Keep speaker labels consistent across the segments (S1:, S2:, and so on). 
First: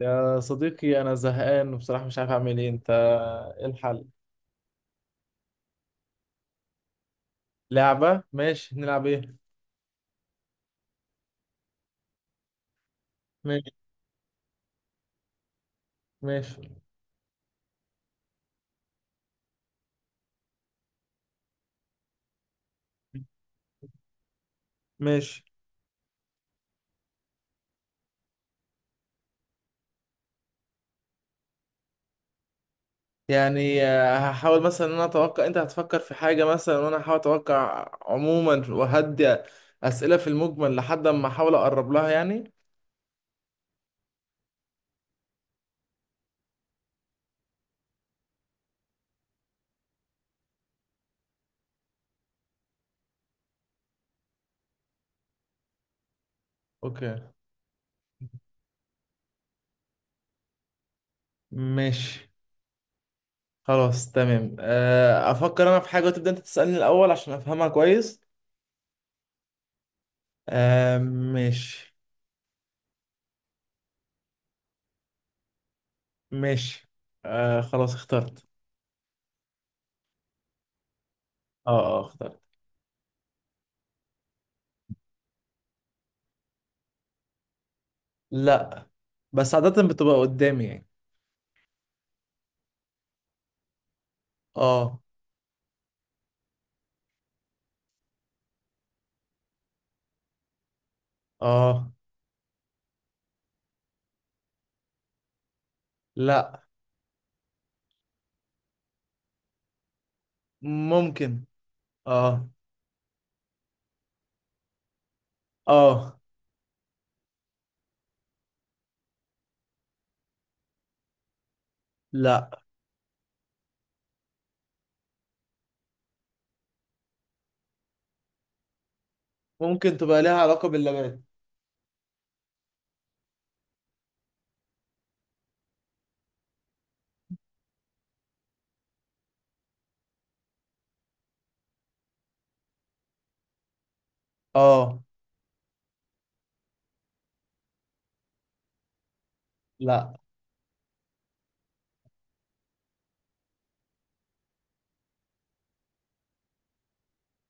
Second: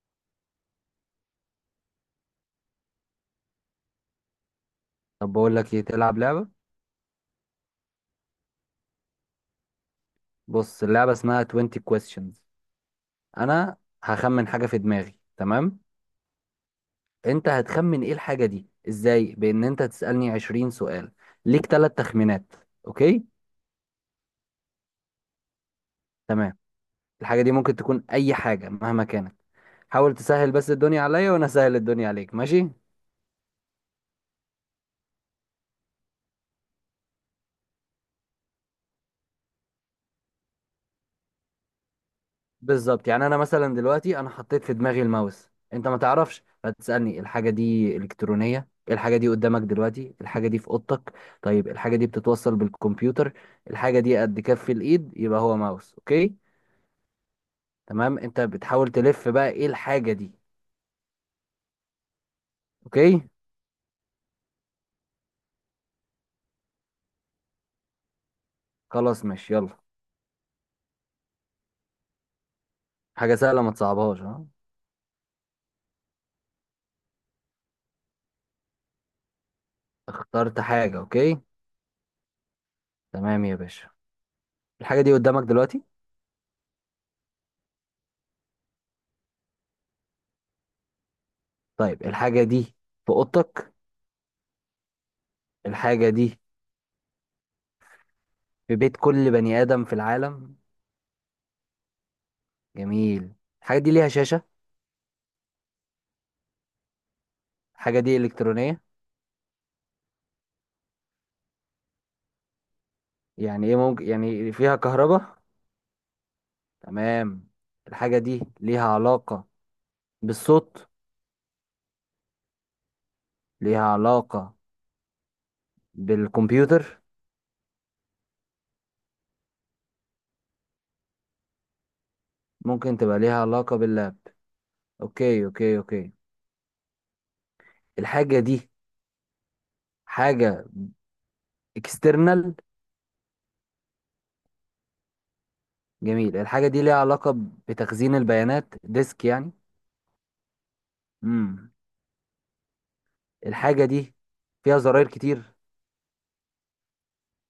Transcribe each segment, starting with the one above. S1: يا صديقي، أنا زهقان وبصراحة مش عارف أعمل إيه. أنت إيه الحل؟
S2: طب بقول لك ايه؟ تلعب لعبة.
S1: لعبة؟ ماشي، نلعب إيه؟
S2: بص اللعبة اسمها 20 questions.
S1: ماشي.
S2: انا هخمن حاجة في دماغي، تمام؟
S1: ماشي.
S2: انت هتخمن ايه الحاجة دي ازاي؟ بان انت تسألني 20 سؤال. ليك ثلاث تخمينات. اوكي،
S1: ماشي.
S2: تمام. الحاجة دي ممكن تكون اي حاجة مهما كانت. حاول تسهل بس الدنيا عليا وانا اسهل الدنيا عليك، ماشي؟
S1: يعني هحاول مثلا إن أنا أتوقع أنت هتفكر في حاجة مثلا، وأنا هحاول أتوقع عموما وهدي أسئلة في المجمل لحد ما أحاول أقرب لها يعني.
S2: بالظبط. يعني انا مثلا دلوقتي، انا حطيت في دماغي الماوس، انت ما تعرفش، فتسالني الحاجه دي الكترونيه؟ الحاجه دي قدامك دلوقتي؟ الحاجه دي في اوضتك؟ طيب الحاجه دي بتتوصل بالكمبيوتر؟ الحاجه دي قد كف الايد؟ يبقى هو ماوس، اوكي؟
S1: أوكي.
S2: تمام، انت بتحاول تلف بقى ايه الحاجه دي.
S1: ماشي.
S2: اوكي،
S1: خلاص تمام، أفكر أنا في حاجة وتبدأ أنت تسألني الأول عشان أفهمها كويس.
S2: خلاص، ماشي، يلا.
S1: آه، ماشي.
S2: حاجه سهله، ما تصعبهاش، ها.
S1: ماشي. آه، خلاص اخترت.
S2: اخترت حاجه، اوكي،
S1: اه. اه، اخترت.
S2: تمام يا باشا. الحاجه دي قدامك دلوقتي؟
S1: لا. بس عادة بتبقى قدامي يعني.
S2: طيب الحاجه دي في اوضتك؟
S1: اه.
S2: الحاجه دي في بيت كل بني ادم في العالم؟
S1: اه.
S2: جميل. الحاجة دي ليها شاشة؟
S1: لا.
S2: الحاجة دي إلكترونية؟
S1: ممكن. اه.
S2: يعني إيه ممكن؟ يعني فيها كهرباء؟
S1: اه.
S2: تمام. الحاجة دي ليها علاقة بالصوت؟
S1: لا.
S2: ليها علاقة بالكمبيوتر؟
S1: ممكن تبقى ليها علاقة باللبات.
S2: ممكن تبقى ليها علاقة باللاب. أوكي، أوكي، أوكي. الحاجة دي حاجة اكسترنال؟
S1: اه.
S2: جميل. الحاجة دي ليها علاقة بتخزين البيانات، ديسك يعني؟
S1: لا.
S2: مم. الحاجة دي فيها زراير كتير؟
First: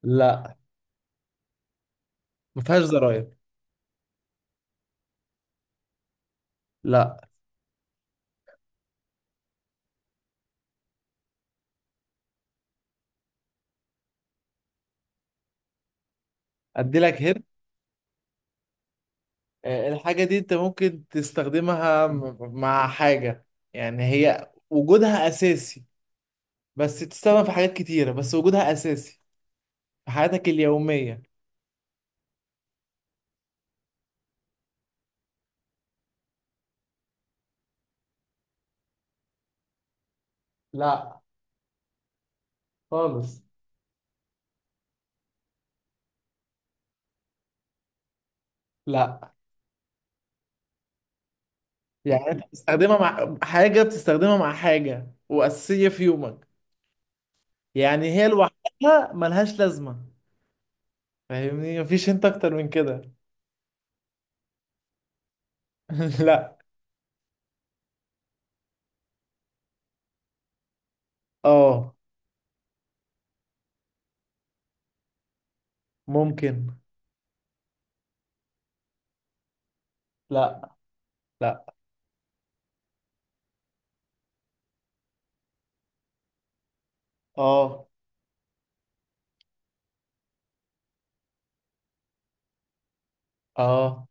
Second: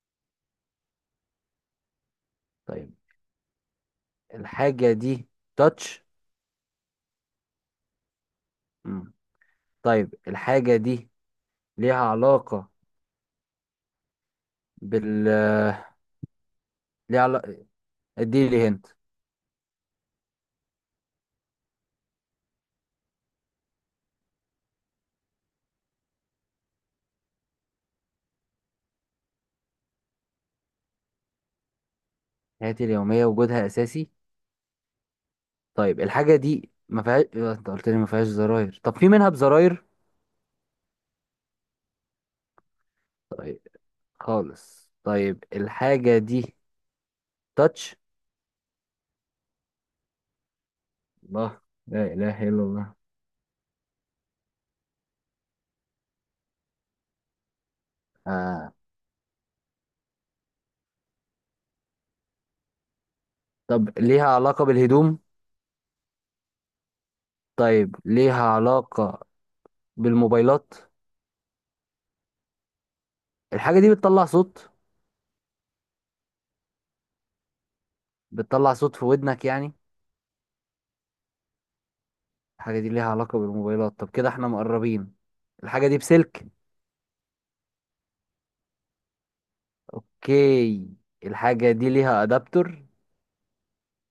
S1: لا، ما فيهاش
S2: طيب
S1: زراير.
S2: الحاجة دي تاتش؟
S1: لا.
S2: طيب الحاجة دي ليها علاقة بال
S1: ادي
S2: ليها
S1: لك هنا.
S2: علاقة. ادي لي هنت.
S1: الحاجة دي انت ممكن تستخدمها مع حاجة. يعني هي وجودها اساسي، بس تستخدم في حاجات كتيرة بس وجودها اساسي في حياتك اليومية.
S2: حياتي اليومية وجودها أساسي؟ طيب الحاجة دي ما فيهاش إيه، انت قلت لي ما فيهاش زراير، طب في منها بزراير؟
S1: لا. خالص.
S2: خالص. طيب الحاجة دي تاتش؟
S1: لا.
S2: الله، لا
S1: يعني
S2: إله
S1: انت
S2: إلا الله.
S1: بتستخدمها مع حاجة، بتستخدمها مع حاجة وأساسية في يومك. يعني هي
S2: آه.
S1: لوحدها ملهاش لازمة. فاهمني؟ مفيش انت أكتر من كده.
S2: طب ليها علاقة بالهدوم؟
S1: لا.
S2: طيب ليها علاقة بالموبايلات؟
S1: اه.
S2: الحاجة دي بتطلع صوت؟
S1: ممكن.
S2: بتطلع صوت في ودنك يعني؟
S1: لا. لا.
S2: الحاجة دي ليها علاقة بالموبايلات، طب كده احنا مقربين. الحاجة دي بسلك؟
S1: اه.
S2: اوكي. الحاجة دي ليها ادابتور؟
S1: اه.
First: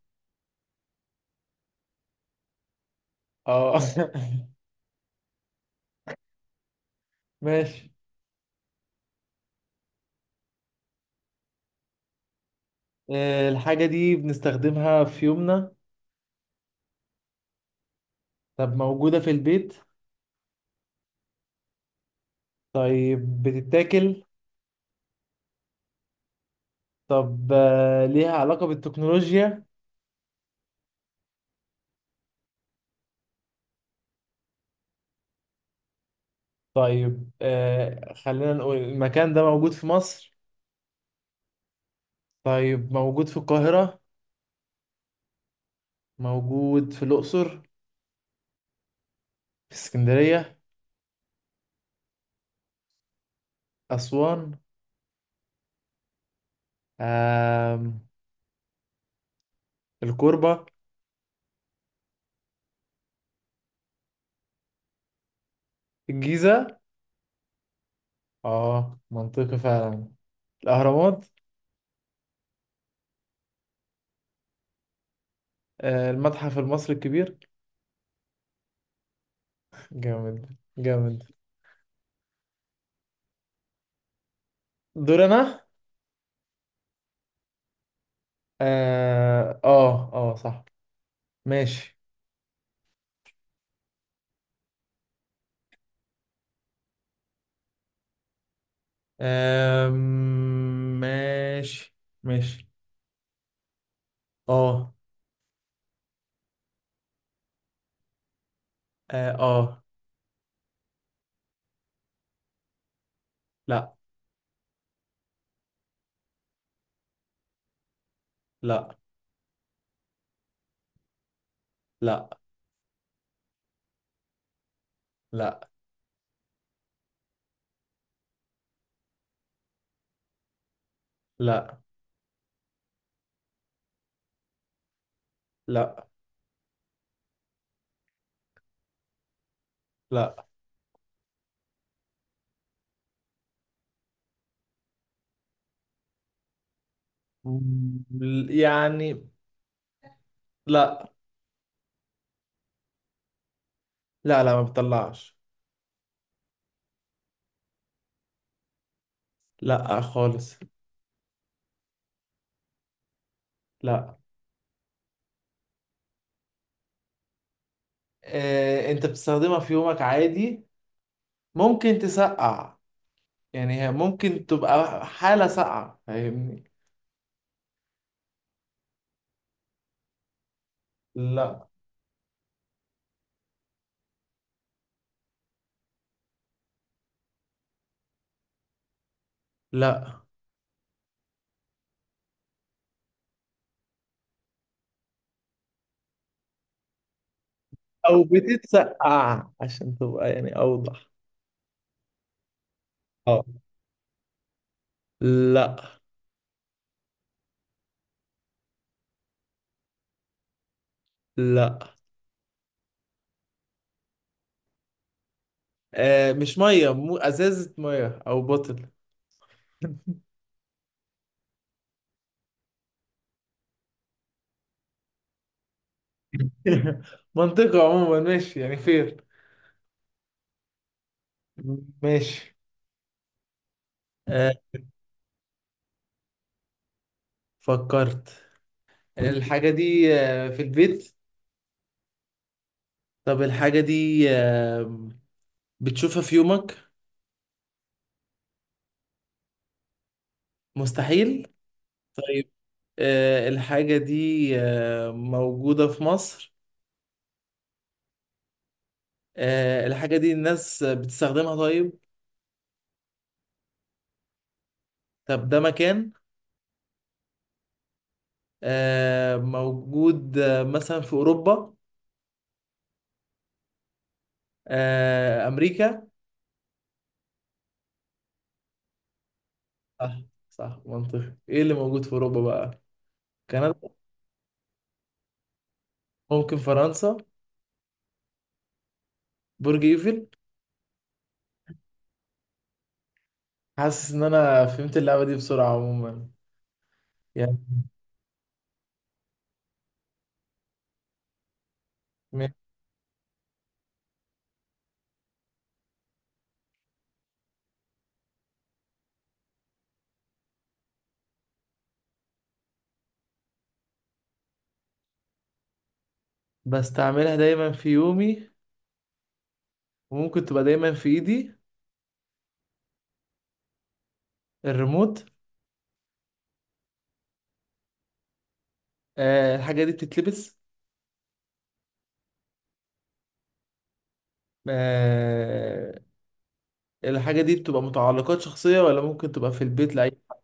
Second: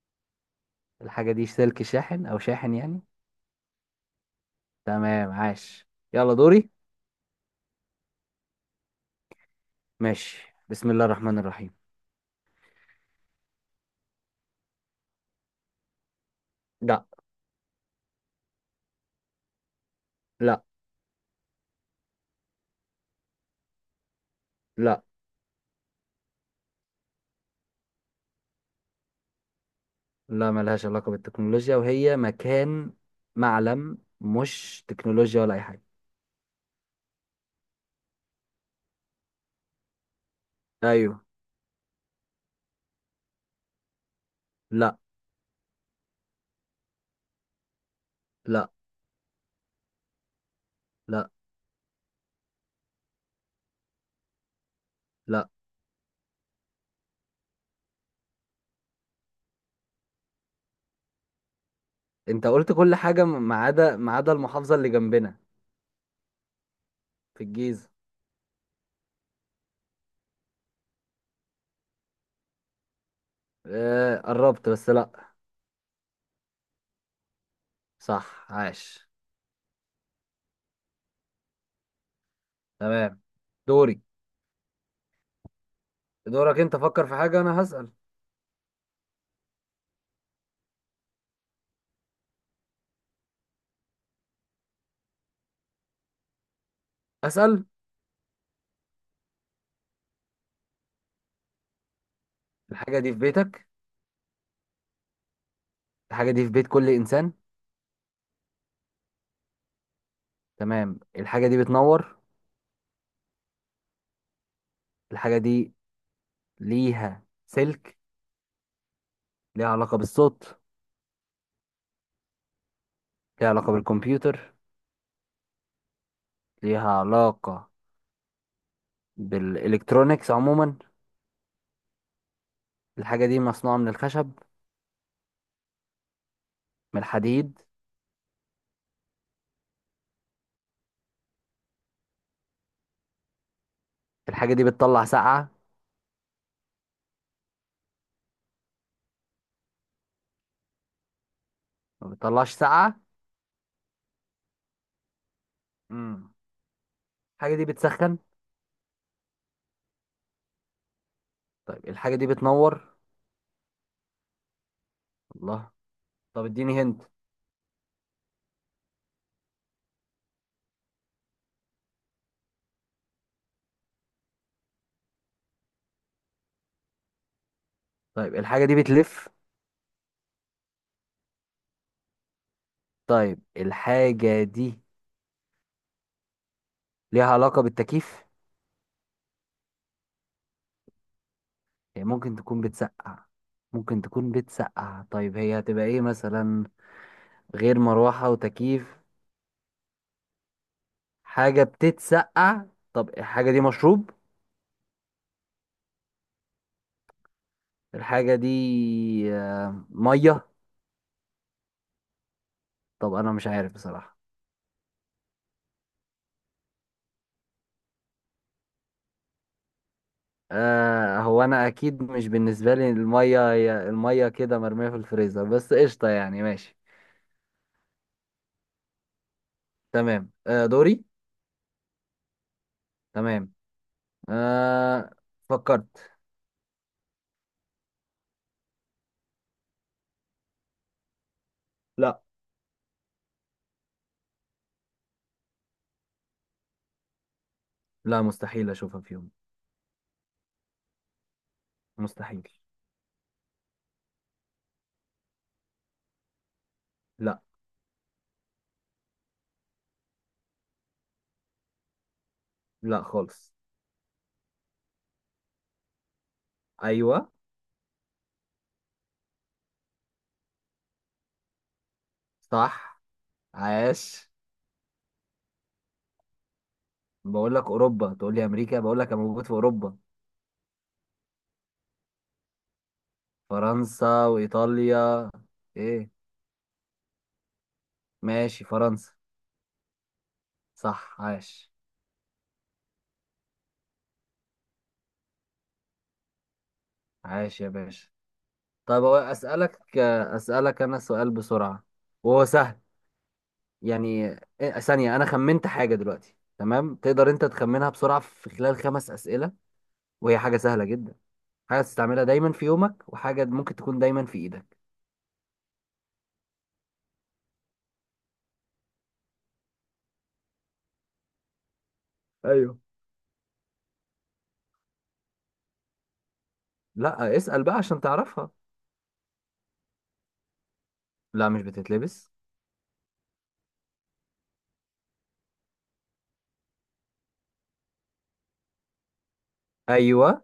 S2: الحاجة دي سلك شاحن او شاحن يعني؟
S1: اه.
S2: تمام، عاش. يلا، دوري.
S1: ماشي.
S2: ماشي، بسم الله الرحمن الرحيم.
S1: الحاجة دي بنستخدمها في يومنا.
S2: لا،
S1: طب موجودة في البيت؟
S2: لا،
S1: طيب بتتاكل؟
S2: لا،
S1: طب ليها علاقة بالتكنولوجيا؟
S2: لا ملهاش علاقة بالتكنولوجيا، وهي مكان معلم، مش تكنولوجيا ولا اي حاجة.
S1: طيب خلينا نقول المكان ده موجود في مصر.
S2: ايوه.
S1: طيب موجود في القاهرة؟
S2: لا.
S1: موجود في الأقصر؟
S2: لا.
S1: في اسكندرية؟
S2: لا.
S1: أسوان؟
S2: لا.
S1: آم. الكوربة.
S2: انت قلت كل حاجة ما عدا المحافظة اللي جنبنا.
S1: الجيزة؟
S2: في الجيزة.
S1: اه، منطقي فعلا. الأهرامات؟
S2: آه قربت، بس لا.
S1: المتحف المصري الكبير.
S2: صح، عاش.
S1: جامد جامد.
S2: تمام، دوري.
S1: دور أنا.
S2: دورك انت، فكر في حاجة، انا هسأل.
S1: اه، اه، آه، صح. ماشي.
S2: اسال.
S1: ماشي. ماشي.
S2: الحاجه دي في بيتك؟
S1: اه.
S2: الحاجه دي في بيت كل انسان؟
S1: اه. آه.
S2: تمام. الحاجه دي بتنور؟
S1: لا.
S2: الحاجه دي ليها سلك؟
S1: لا.
S2: ليها علاقه بالصوت؟
S1: لا.
S2: ليها علاقه بالكمبيوتر؟
S1: لا.
S2: ليها علاقه بالالكترونيكس عموما؟
S1: لا.
S2: الحاجه دي مصنوعه من الخشب؟
S1: لا.
S2: من الحديد؟
S1: لا.
S2: الحاجه دي بتطلع سقعه؟
S1: يعني، لا.
S2: ما بتطلعش سقعه.
S1: لا. لا، ما بتطلعش.
S2: امم الحاجه دي بتسخن؟
S1: لا خالص.
S2: طيب الحاجه دي بتنور؟
S1: لا.
S2: الله، طب اديني هنت.
S1: انت بتستخدمها في يومك عادي. ممكن تسقع. يعني هي ممكن تبقى حالة ساقعة، فاهمني.
S2: طيب الحاجه دي بتلف؟
S1: لا.
S2: طيب الحاجه دي ليها علاقه بالتكييف؟
S1: لا.
S2: هي ممكن تكون بتسقع. ممكن تكون بتسقع، طيب هي هتبقى ايه مثلا، غير
S1: او
S2: مروحة وتكييف؟
S1: بتتسقع عشان تبقى يعني اوضح.
S2: حاجة بتتسقع. طب
S1: اه.
S2: الحاجة دي مشروب؟
S1: لا.
S2: الحاجة دي مية؟
S1: لا.
S2: طب انا مش عارف بصراحة.
S1: آه، مش ميه، مو ازازة ميه او بوتل.
S2: هو انا اكيد مش بالنسبة لي المية، هي المية كده مرمية في الفريزر، بس قشطة يعني، ماشي.
S1: منطقة عموما، ماشي يعني فين.
S2: تمام، دوري.
S1: ماشي.
S2: تمام،
S1: آه.
S2: آه فكرت.
S1: فكرت. الحاجة دي في البيت.
S2: لا،
S1: طب الحاجة دي بتشوفها في يومك؟
S2: لا مستحيل اشوفها في يوم،
S1: مستحيل.
S2: مستحيل.
S1: طيب. الحاجة دي موجودة في مصر؟
S2: لا،
S1: الحاجة دي الناس بتستخدمها، طيب.
S2: لا خالص.
S1: طب ده مكان.
S2: ايوه،
S1: موجود مثلا في أوروبا.
S2: صح، عاش.
S1: أمريكا.
S2: بقول لك اوروبا تقول لي امريكا، بقول لك انا موجود في اوروبا.
S1: صح. صح منطقي. إيه اللي موجود في أوروبا بقى؟ كندا؟
S2: فرنسا وايطاليا. ايه؟
S1: ممكن فرنسا.
S2: ماشي، فرنسا.
S1: برج إيفل.
S2: صح، عاش.
S1: حاسس إن أنا فهمت اللعبة دي بسرعة عموما. يعني.
S2: عاش يا باشا. طب هو اسالك، انا سؤال بسرعه، وهو سهل. يعني ثانيه، انا خمنت حاجه دلوقتي، تمام؟ تقدر انت تخمنها بسرعه في خلال خمس اسئله، وهي حاجه سهله جدا. حاجه تستعملها دايما في يومك، وحاجه ممكن تكون دايما في ايدك.
S1: بستعملها دايما في يومي، وممكن تبقى دايما في ايدي.
S2: ايوه.
S1: الريموت؟
S2: لا، اسال بقى عشان تعرفها.
S1: الحاجة دي بتتلبس؟
S2: لا، مش بتتلبس.
S1: آه. الحاجة دي بتبقى متعلقات شخصية، ولا ممكن تبقى في البيت لأي
S2: ايوه،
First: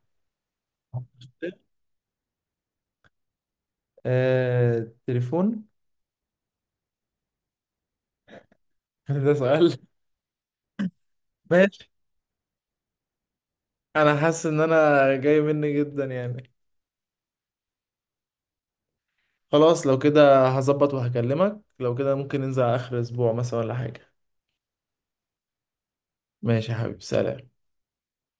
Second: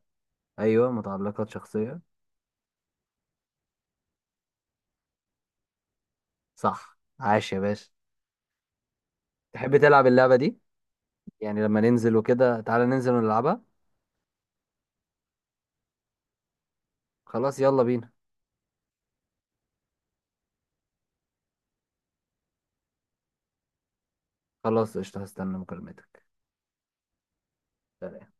S2: ايوه، متعلقات
S1: شخص؟
S2: شخصيه.
S1: تليفون.
S2: صح، عاش يا باشا.
S1: ده سؤال.
S2: تحب تلعب اللعبه دي؟ يعني لما
S1: ماشي.
S2: ننزل وكده، تعالى ننزل ونلعبها.
S1: انا حاسس ان انا جاي مني جدا يعني.
S2: خلاص، يلا بينا.
S1: خلاص، لو كده هظبط وهكلمك. لو كده ممكن ننزل على اخر اسبوع مثلا ولا حاجة.
S2: خلاص، قشطه، هستنى مكالمتك.
S1: ماشي يا حبيبي، سلام.
S2: سلام.